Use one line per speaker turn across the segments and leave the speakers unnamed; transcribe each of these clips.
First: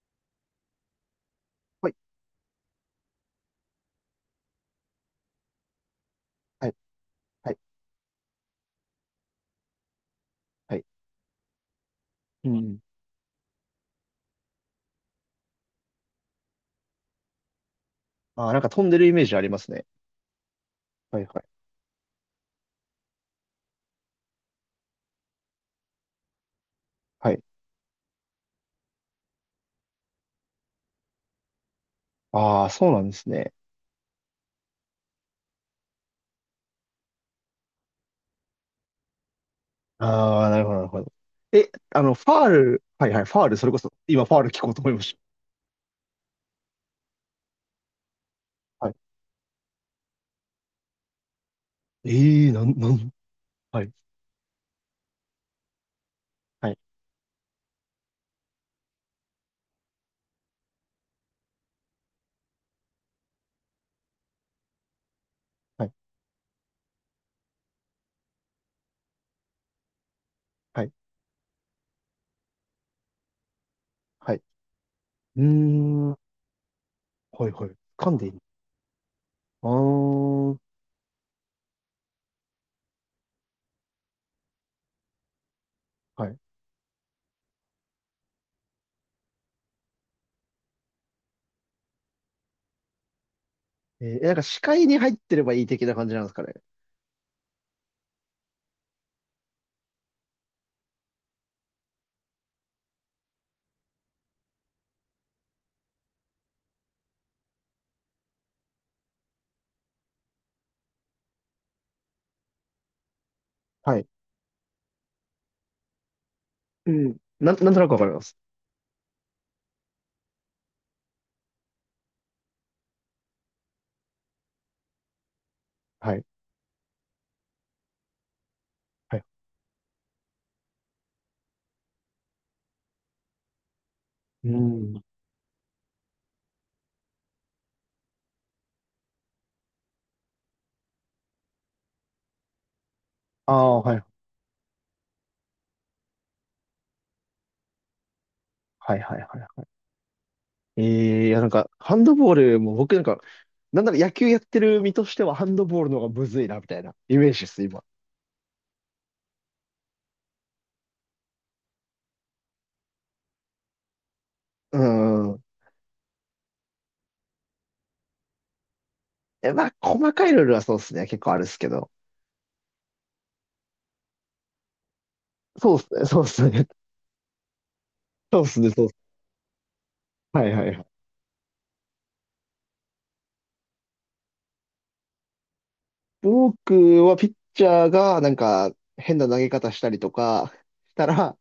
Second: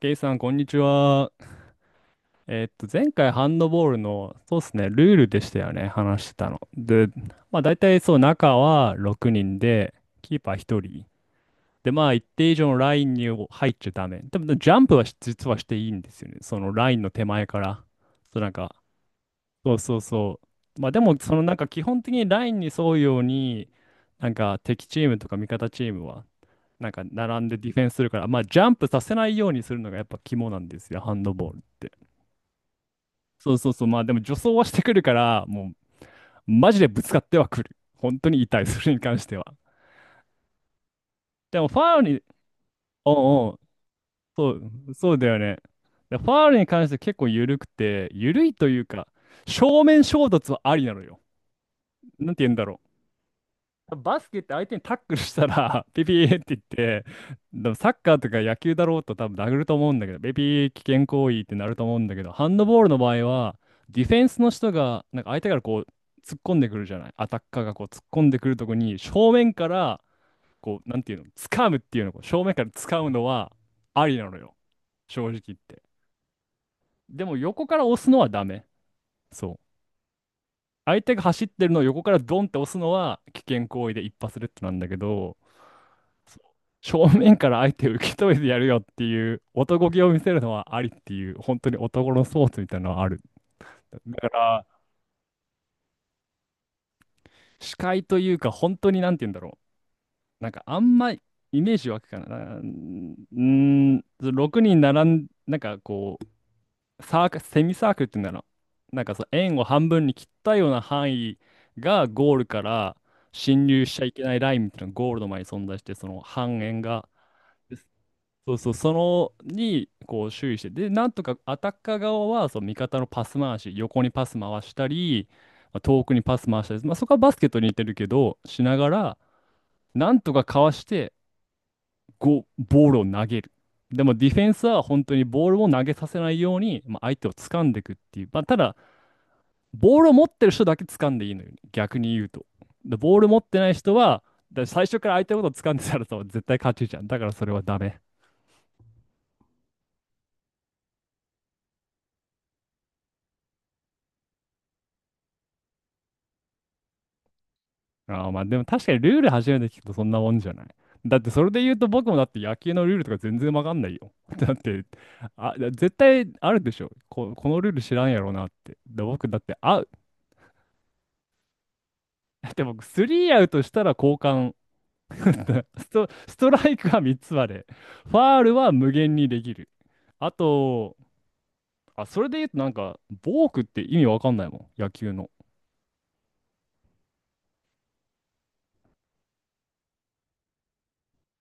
ケイさん、こんにちは。
はい、
前回ハンドボールの、そうですね、ルールでしたよね、話してたの。
はい、
で、
は
ま
い、
あ大体そう、中は6人で、キーパー
は
1
い。
人。で、まあ一
う
定以上
ん。
のラインに入っちゃダメ。でも、ジャンプは実はしていいんですよね。そのラインの手前から。そう、
あ
なん
あ、なんか
か、
飛んでるイメージあります
そう
ね。
そうそう。まあでも、
はい、
そ
は
のな
い、
んか基本的にラインに沿うように、なんか敵チームとか味方チームは、なんか
はい。
並んでディフェンスするから、まあジャンプさせないようにするのがやっぱ肝なんですよ、ハンドボールって。
ああ、そうなんです
そ
ね。
うそうそう。まあでも助走はしてくるから、もうマジでぶつかってはくる。本当に痛い、それに関しては。
ああ、なるほど、なるほど。
でも
え、
ファ
あ
ウル
の、
に、
ファール、はい、はい、ファー
おうお
ル、
う、
それこそ、今、ファー
そ
ル聞こ
う、
うと思いま
そう
し
だよね。でファウルに関して結構緩くて、緩いという
た。はい。
か、正面衝突はありなのよ。なんて
ええ
言
ー
うん
な
だ
ん、
ろう。
なん、はい、
バスケって相手にタックルしたら、ピピーって言っ
はい、
て、でもサッカーとか野球だろうと多分殴ると思うんだけど、ピピー危険行為ってなると思うんだけど、ハンドボールの場合は、ディフェンスの人が、なんか相手からこ
は
う、
い、
突っ込んでくるじゃない。アタッカーがこう、突っ込んでくるとこに、正面から、こ
は
う、
い、
なんていうの、掴むっていうの、こう正面から掴むのは、ありな
は
の
い。
よ。正
う
直
ー
言って。
ん、は
でも
い、
横
はい。
から押す
噛ん
の
で
は
いいの、
ダメ。そう。
ああ
相手が走ってるのを横からドンって押すのは危険行為で一発レッドなんだけど、
ー、はい。
正面から相手を受け止めてやるよっていう男気を見せるのはありっていう、本当に男のスポーツみたいなのはある。
えー、
だか
視
ら、
界に入ってればいい的な感じなんですかね。
視界というか、本当になんて言うんだろう。なんかあんまイメージ湧くかな。6人並ん、なんかこう、サーク、セミサークルっていうんだろう。なんかそう、円を半分に切ったような範囲がゴールから侵入し
は
ちゃ
い。
いけないラインみたいなのがゴールの前に存在して、その半円
う
が。
ん。なんとなくわかります。
そうそう、そのにこう注意して、で、なんとかアタッカー側はその味方のパス回し、横にパス回したり、まあ遠く
は
に
い、
パス回したり、まあ、そこはバスケットに似てるけど、しなが
は
ら、
い。
なんとかかわして、ボールを投げる。でもディフェ
う
ンスは
ん。
本当にボールを投げさせないように、まあ、相手を掴んでいくっていう、まあ、ただ、ボールを持ってる人だけ掴んでいいのよ、逆に言うと。で、ボール持っ
あ
てない
あ、
人
はい、
は、だから最初から相手のことを掴んでたらさ絶対勝ちじゃん。だからそれはダメ。
はい、はい、はい。ええいや、ハンドボールも僕なんか、なんなら野球やってる身としてはハンドボールの方がむずいな、みたいなイメージです、今。
ああ、まあでも確かにルール初めて聞くとそんなもんじゃない。だってそれで言うと僕もだって野球のルールとか全然わかんないよ。だっ
う
て、
ん。
あ、絶対あるでしょ。このルール知らんやろなって。で、僕だっ
え、
て
まあ、
アウ、
細かいルールはそうですね。結構あるっすけど。
だって僕スリーアウトしたら交換。
そうっ
ス
すね、
ト、
そうっ
ス
す
ト
ね。
ラ イクは3つまで。ファ
そう
ー
っ
ル
すね、
は
そうっ
無
す。
限にできる。あ
はいはいはい。
と、あ、それで言うとなんか、ボークって意味わかんないもん。野球の。
僕はピッチャーがなんか変な投げ方したりとかしたら、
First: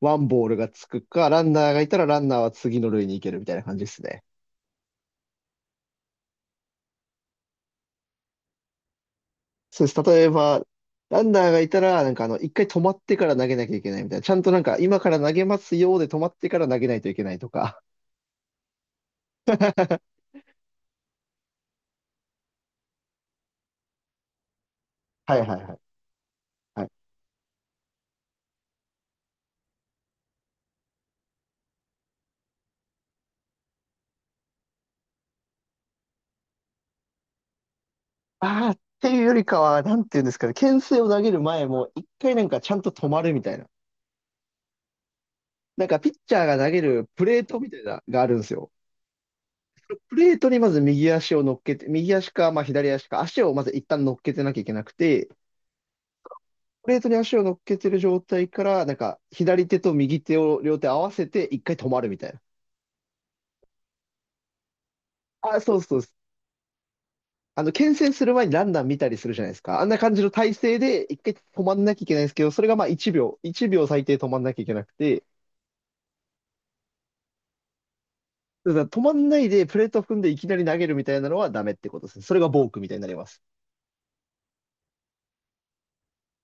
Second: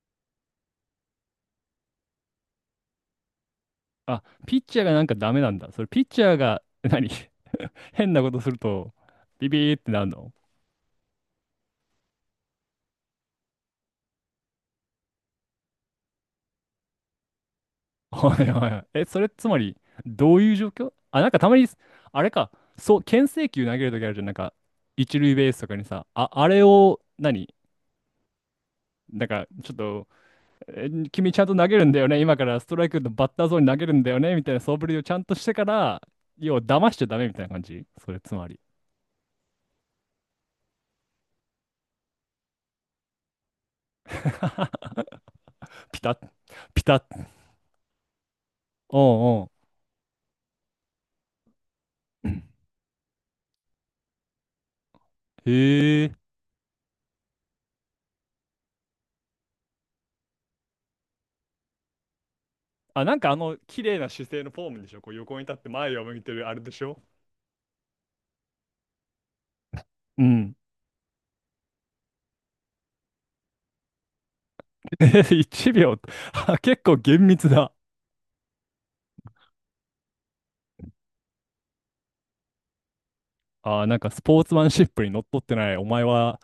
ワンボールがつくか、ランナーがいたらランナーは次の塁に行けるみたいな感じですね。
あ、ピッチャーがなんかダメなんだ。それピッチャーが何 変なことすると、ビビーっ
そう
て
で
な
す。
る
例え
の。
ば、ランナーがいたら、なんかあの、一回止まってから投げなきゃいけないみたいな。ちゃんとなんか、今から投げますよで止まってから投げないといけないとか。
はいはいはい。え、それつまり、どういう状況あ、なんかたまに、あれか、そう、牽制球投げるときあるじゃん、なんか、一塁
はいは
ベース
い
と
は
か
い。
にさ、あ、あれ
はい。
を何、なんか、ちょっと、え君ちゃんと投げるんだよね、今からストライクのバッターゾーンに投げるんだよね、みたいな素振りをちゃんとしてから、要は騙しちゃダメみたいな感じそれつまり。
ああ、っていうよりかは、なんていうんですかね、牽制を投げる前も、一回なんかちゃんと止まるみたいな。なんか、
ピ
ピ
タ
ッ
ッ、
チャーが投げ
ピタ
るプ
ッ。
レートみたいな、があるんですよ。
おうん
プレートにまず右足を乗っけて、右
う
足
ん。
か、まあ左足か、足をまず一旦乗っけてなきゃいけなくて、
へえ。
プレートに足を乗っけてる状態から、なんか、左手と右手を両手合わせて、一回止まるみたいな。
あ、なんかあの、綺麗な姿勢のフォームでしょこう横に立っ
あ、
て
そう
前
そう
を
です。
向いてるあれでしょ
あの、牽制する前にランナー見たりするじゃないですか。あんな感じ
う
の体
ん。
勢で、一回止まんなきゃいけないんですけど、それがまあ1秒、1秒最低止まんなきゃいけなくて、
1秒。あ結構厳密だ。
だから止まんないでプレート踏んでいきなり投げるみたいなのはダメってことですね。それがボークみたいになります。
あー、なんかスポーツマンシップにのっとってない。お前は、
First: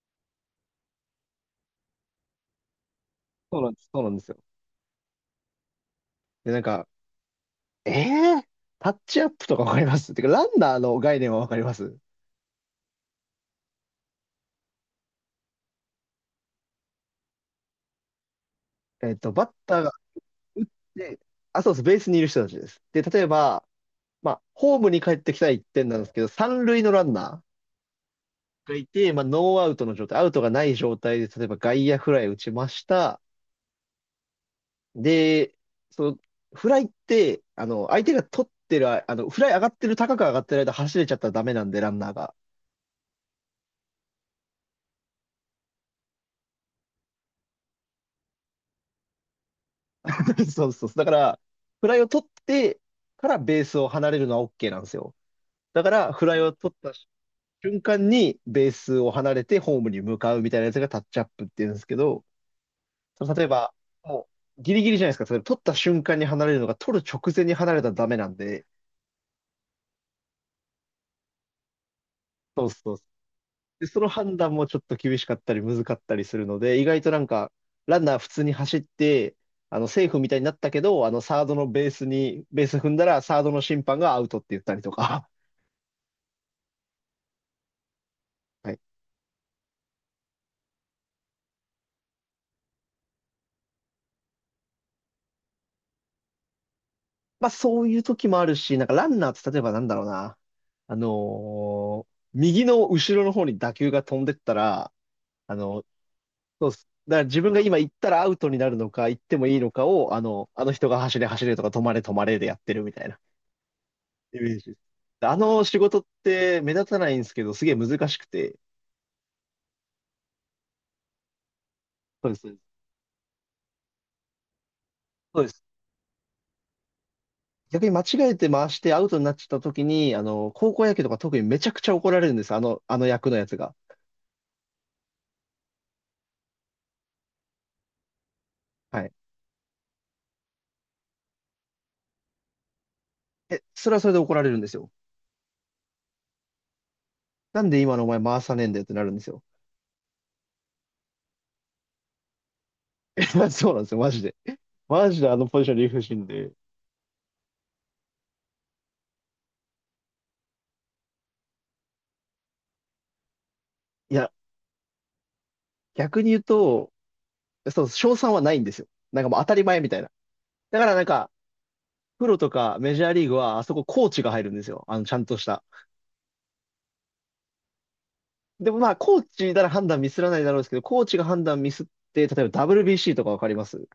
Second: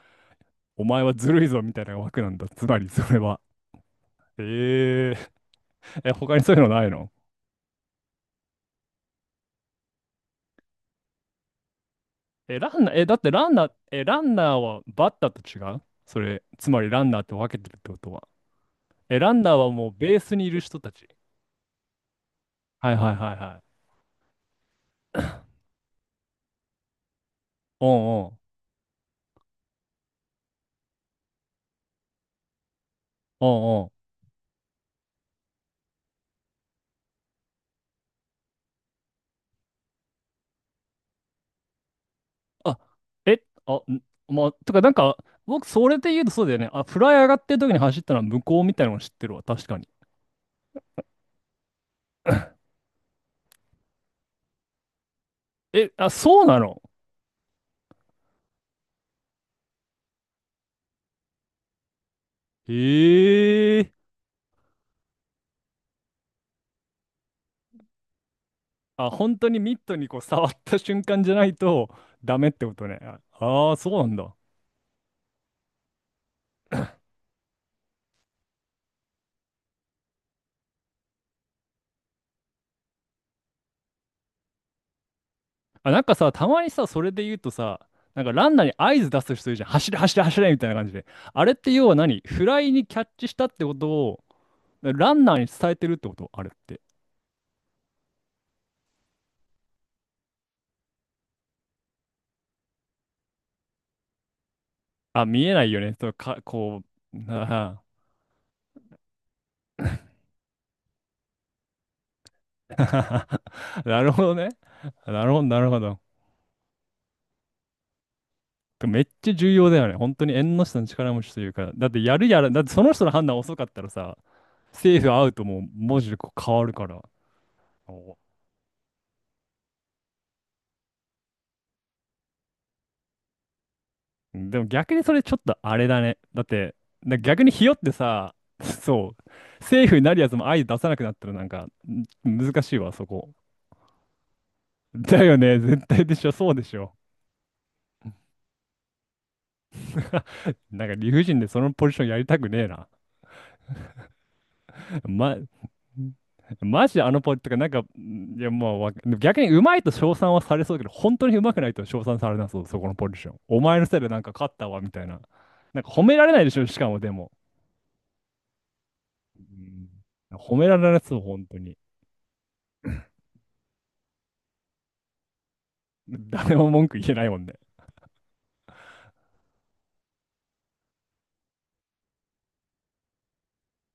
お前はずるいぞみたいな枠なんだ。つまり、それは。
そうなんです、そうなんですよ。
えー、え、他に
で、
そうい
な
う
ん
のな
か、
いの？
えー、タッチアップとかわかります、てか、ランナーの概念はわかります？
え、ランナー、え、だってランナー、え、ランナーはバッターと違うそれ、つまりランナーって分けてるってことは。
えっ
え、ラ
と、
ン
バ
ナ
ッ
ーは
タ
も
ー
うベースにいる
打っ
人たち。
て、あ、そうです、ベースにいる人たちです。
はい
で、
はい
例え
はいは
ば、
い。
まあ、ホームに帰ってきたら1点なんですけど、三塁のランナ
おうんうん。
ーがいて、まあ、ノーアウトの状態、アウトがない状態で、例えば外野フライ打ちました。
おうんうん。
で、その、フライって、あの、相手が取ってる、ああの、フライ上がってる、高く上がってる間走れちゃったらダメなんで、ランナーが。
あ、え、あ、んまあ、とかなんか、僕、それで言うとそうだよね。あ、フライ上がってる時に走ったのは向こうみたいなの知ってるわ。確かに。
そうそう。だから、フライを取ってからベースを離れるのは OK なんですよ。だか
え、あ、
ら、フラ
そ
イ
う
を
な
取っ
の？
た瞬間にベースを離れてホームに向かうみたいなやつがタッチアップっていうんですけど、その例えば、
へえ。
もうギリギリじゃないですか。例えば取った瞬間に離れるのが取る直前に離れたらダメなんで、
あ、本当にミットにこう触った瞬間じゃないとダメっ
そ
て
う
こと
そう。
ね。ああー、
で、
そ
そ
うな
の
んだ。
判断もちょっと厳しかったり難かったりするので、意外となんか、ランナー普通に走って、あの、セーフみたいになったけど、あの、サードのベースに、ベース踏んだら、サードの審判がアウトって言ったりとか。
あ、なんかさ、たまにさ、それで言うとさ、なんかラン ナー
は
に
い、
合図出す人いるじゃん。走れ、走れ、走れみたいな感じで。あれって要は何？フライにキャッチしたってことを、ランナーに伝えてるってことあれって。
まあそういう時もあるし、なんかランナーって例えばなんだろうな。あのー右の後ろの方に打球が飛んでったら、
あ、見え
あ
ないよ
の、
ね。そう、か、
そうっ
こ
す。
う、
だから自分が
な
今
あ
行ったらアウトになるのか、行ってもいいのかを、あの、あの人が走れ走れとか止まれ止まれでやってるみたいな
なるほど
イ
ね。
メージです。
な
で
る
あ
ほど、な
の
る
仕
ほど。
事って目立たないんですけど、すげえ難しくて。
めっちゃ重要だよね。本当に縁の下の力持ちというか、だってやる
そうです、
や
そ
ら、
うで
だって
す。
その人の判断遅かったらさ、セーフアウ
そ
ト
うで
も
す、
文字でこう変わるから。
逆に間違
お、
えて回してアウトになっちゃった時に、あの、高校野球とか特にめちゃくちゃ怒られるんです。あの、あの役のやつが。
でも逆にそれちょっとあれだね。だって、逆にひよってさ、
はい。
そう、セーフになるやつも相出さなくなったらなんかん難しいわ、そこ。
え、それはそれで怒られるんですよ。
だよね、絶対でしょ、そうでしょ。
なんで今のお前回さねえんだよってなるんですよ。
なんか理不尽でそのポジションやりたくねえな。
そうなんですよ、マジで。マジであ
ま、
のポジション理不尽で。
マジであのポイントがなんか、んいやもうわ逆にうまいと称賛はされそうだけど、本当にうまくないと称賛されなそう、そこのポジション。お前のせいで
い
なん
や、
か勝ったわ、みたいな。なんか褒め
逆
ら
に
れ
言
な
う
いでしょ、しか
と、
もでも。
そう、賞賛はないんですよ。なんかもう
う
当たり前
ん
みたいな。
褒めら
だか
れ
ら
ない
なん
そう、
か、
本当に。
プロとかメジャーリーグは、あそこコーチが入るんですよ。あの、ちゃんとした。
誰も文句言えないもんね。
でもまあ、コーチなら判断ミスらないだろうですけど、コーチが判断ミスって、例えば WBC とかわかります？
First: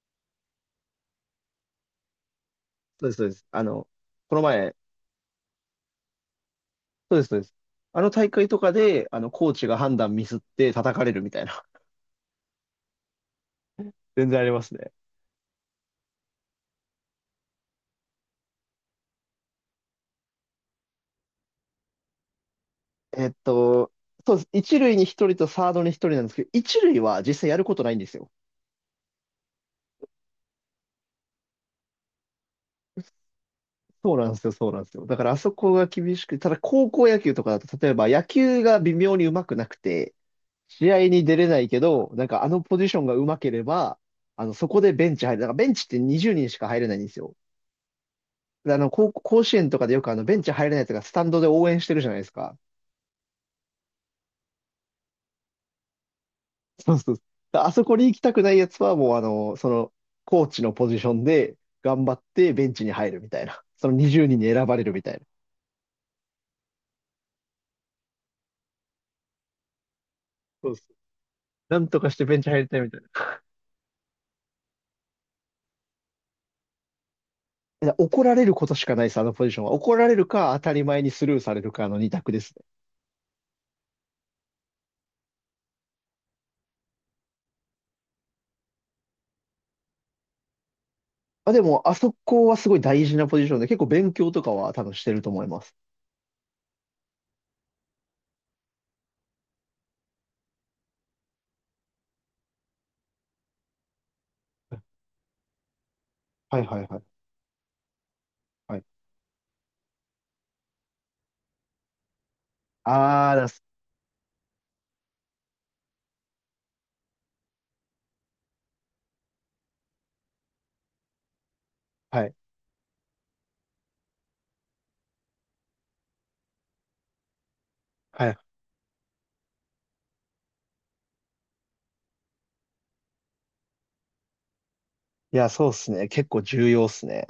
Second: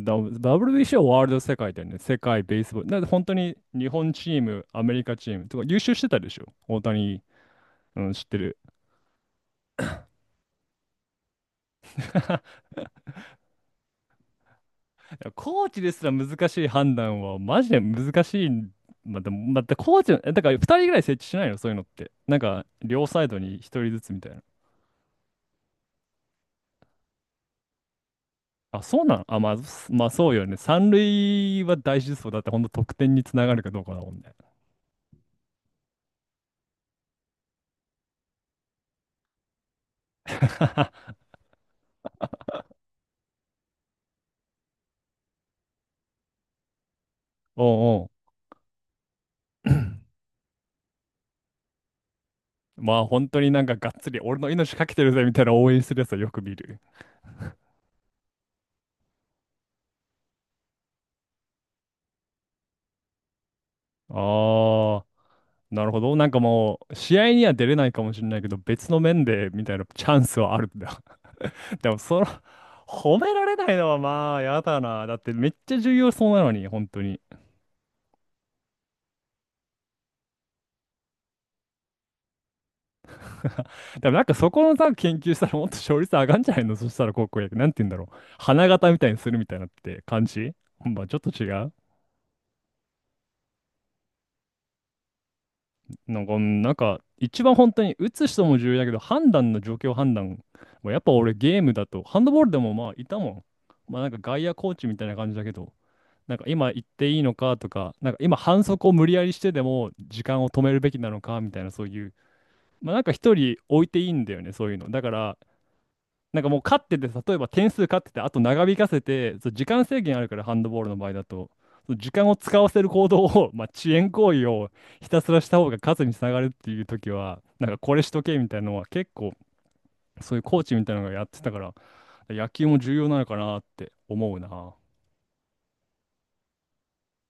WBC はワールド世界だよね。世界ベースボール。だって
そうです、
本
そう
当
です。
に
あの、
日本チ
この
ーム、
前、
アメリカチームとか優秀してたでしょ。大
そう
谷、
です、そうです。あ
う
の
ん、知っ
大
て
会と
る。
かで、あの、コーチが判断ミスって叩かれるみたいな。全然ありますね。
いやコーチですら難しい判断はマジで難しい。まあ、でも、またコーチの、だから2人ぐらい設置しないの、そういうのって。なんか、両サイ
えっ
ドに1人
と、
ずつみたい
そうで
な。
す。一塁に一人とサードに一人なんですけど、一塁は実際やることないんですよ。
あ、そうなの？あ、まあ、まあそうよね。三塁は大事そうだって、ほんと得点につながるかどうかだも
そう
ん
なん
ね。
ですよ、そうなんですよ。だからあそこが厳しく、ただ高校野球とかだと、例えば野球が微妙に上手くなくて、試合 に出れないけど、なんかあのポジションが上手ければ、あの、そこでベンチ入る。だからベンチって20人しか入れないんですよ。
おうお
であの、高校、甲子園とかでよくあの、ベンチ入れないとか、スタンドで応援してるじゃないですか。
う。まあ本当になんかがっつり俺の命かけてるぜみたいな応援するやつはよく見る。
そうそう。あそこに行きたくないやつは、もうあの、その、コーチのポジションで頑張ってベンチに入るみたいな。その20人にんに選ばれるみ
ああ。
たいな。
なるほど。なんかもう、試合には出れないかもしれないけど、別の面で、みたいなチャンスはあ
そ
る
う
ん
そう。
だ。
な ん
でも、
とかし
そ
て
の、
ベンチ入りたいみたいな。
褒められないのはまあ、やだな。だって、めっちゃ重要そうなのに、本当に。
いや怒られることしかないです、あのポジションは。怒られるか、当たり前にスルーされるかの二択ですね。
でも、なんかそこのさ、研究したら、もっと勝率上がんじゃないの？そしたら、高校野球、なんて言うんだろう。花形みたいにするみたいなって感じ。まあ、ちょっと違
あ、で
う。
も、あそこはすごい大事なポジションで、結構勉強とかは多分してると思います。
なんか、うんなんか、一番本当に、打つ人も重要だけど、判断の状況判断。やっぱ俺、ゲームだと、ハンドボールでもまあ、いたもん。まあ、なんか外野コーチみたいな感じだけど。なんか
はい
今行
はい
っ
はい。
ていいのかとか、なんか今反
はい。
則を無理やりしてでも時間を止めるべきなのかみたいなそういう、まあなんか
あ
一
ー、だ
人
す
置いていいんだよね、そういうの。だから、なんかもう勝ってて、例えば点数勝ってて、あと長引かせて、そう時間制限あるから、ハンドボールの場合だと、そう時
は
間
い。
を使わせる行動を、まあ遅延行為をひたすらした方が勝つにつながるっていう時は、なんかこれしと
はい。
けみたいなのは結構、そういうコーチみたいなのがやってたから、野球も重要なのかなって思うな。
いや、そうっすね。結構重要っすね。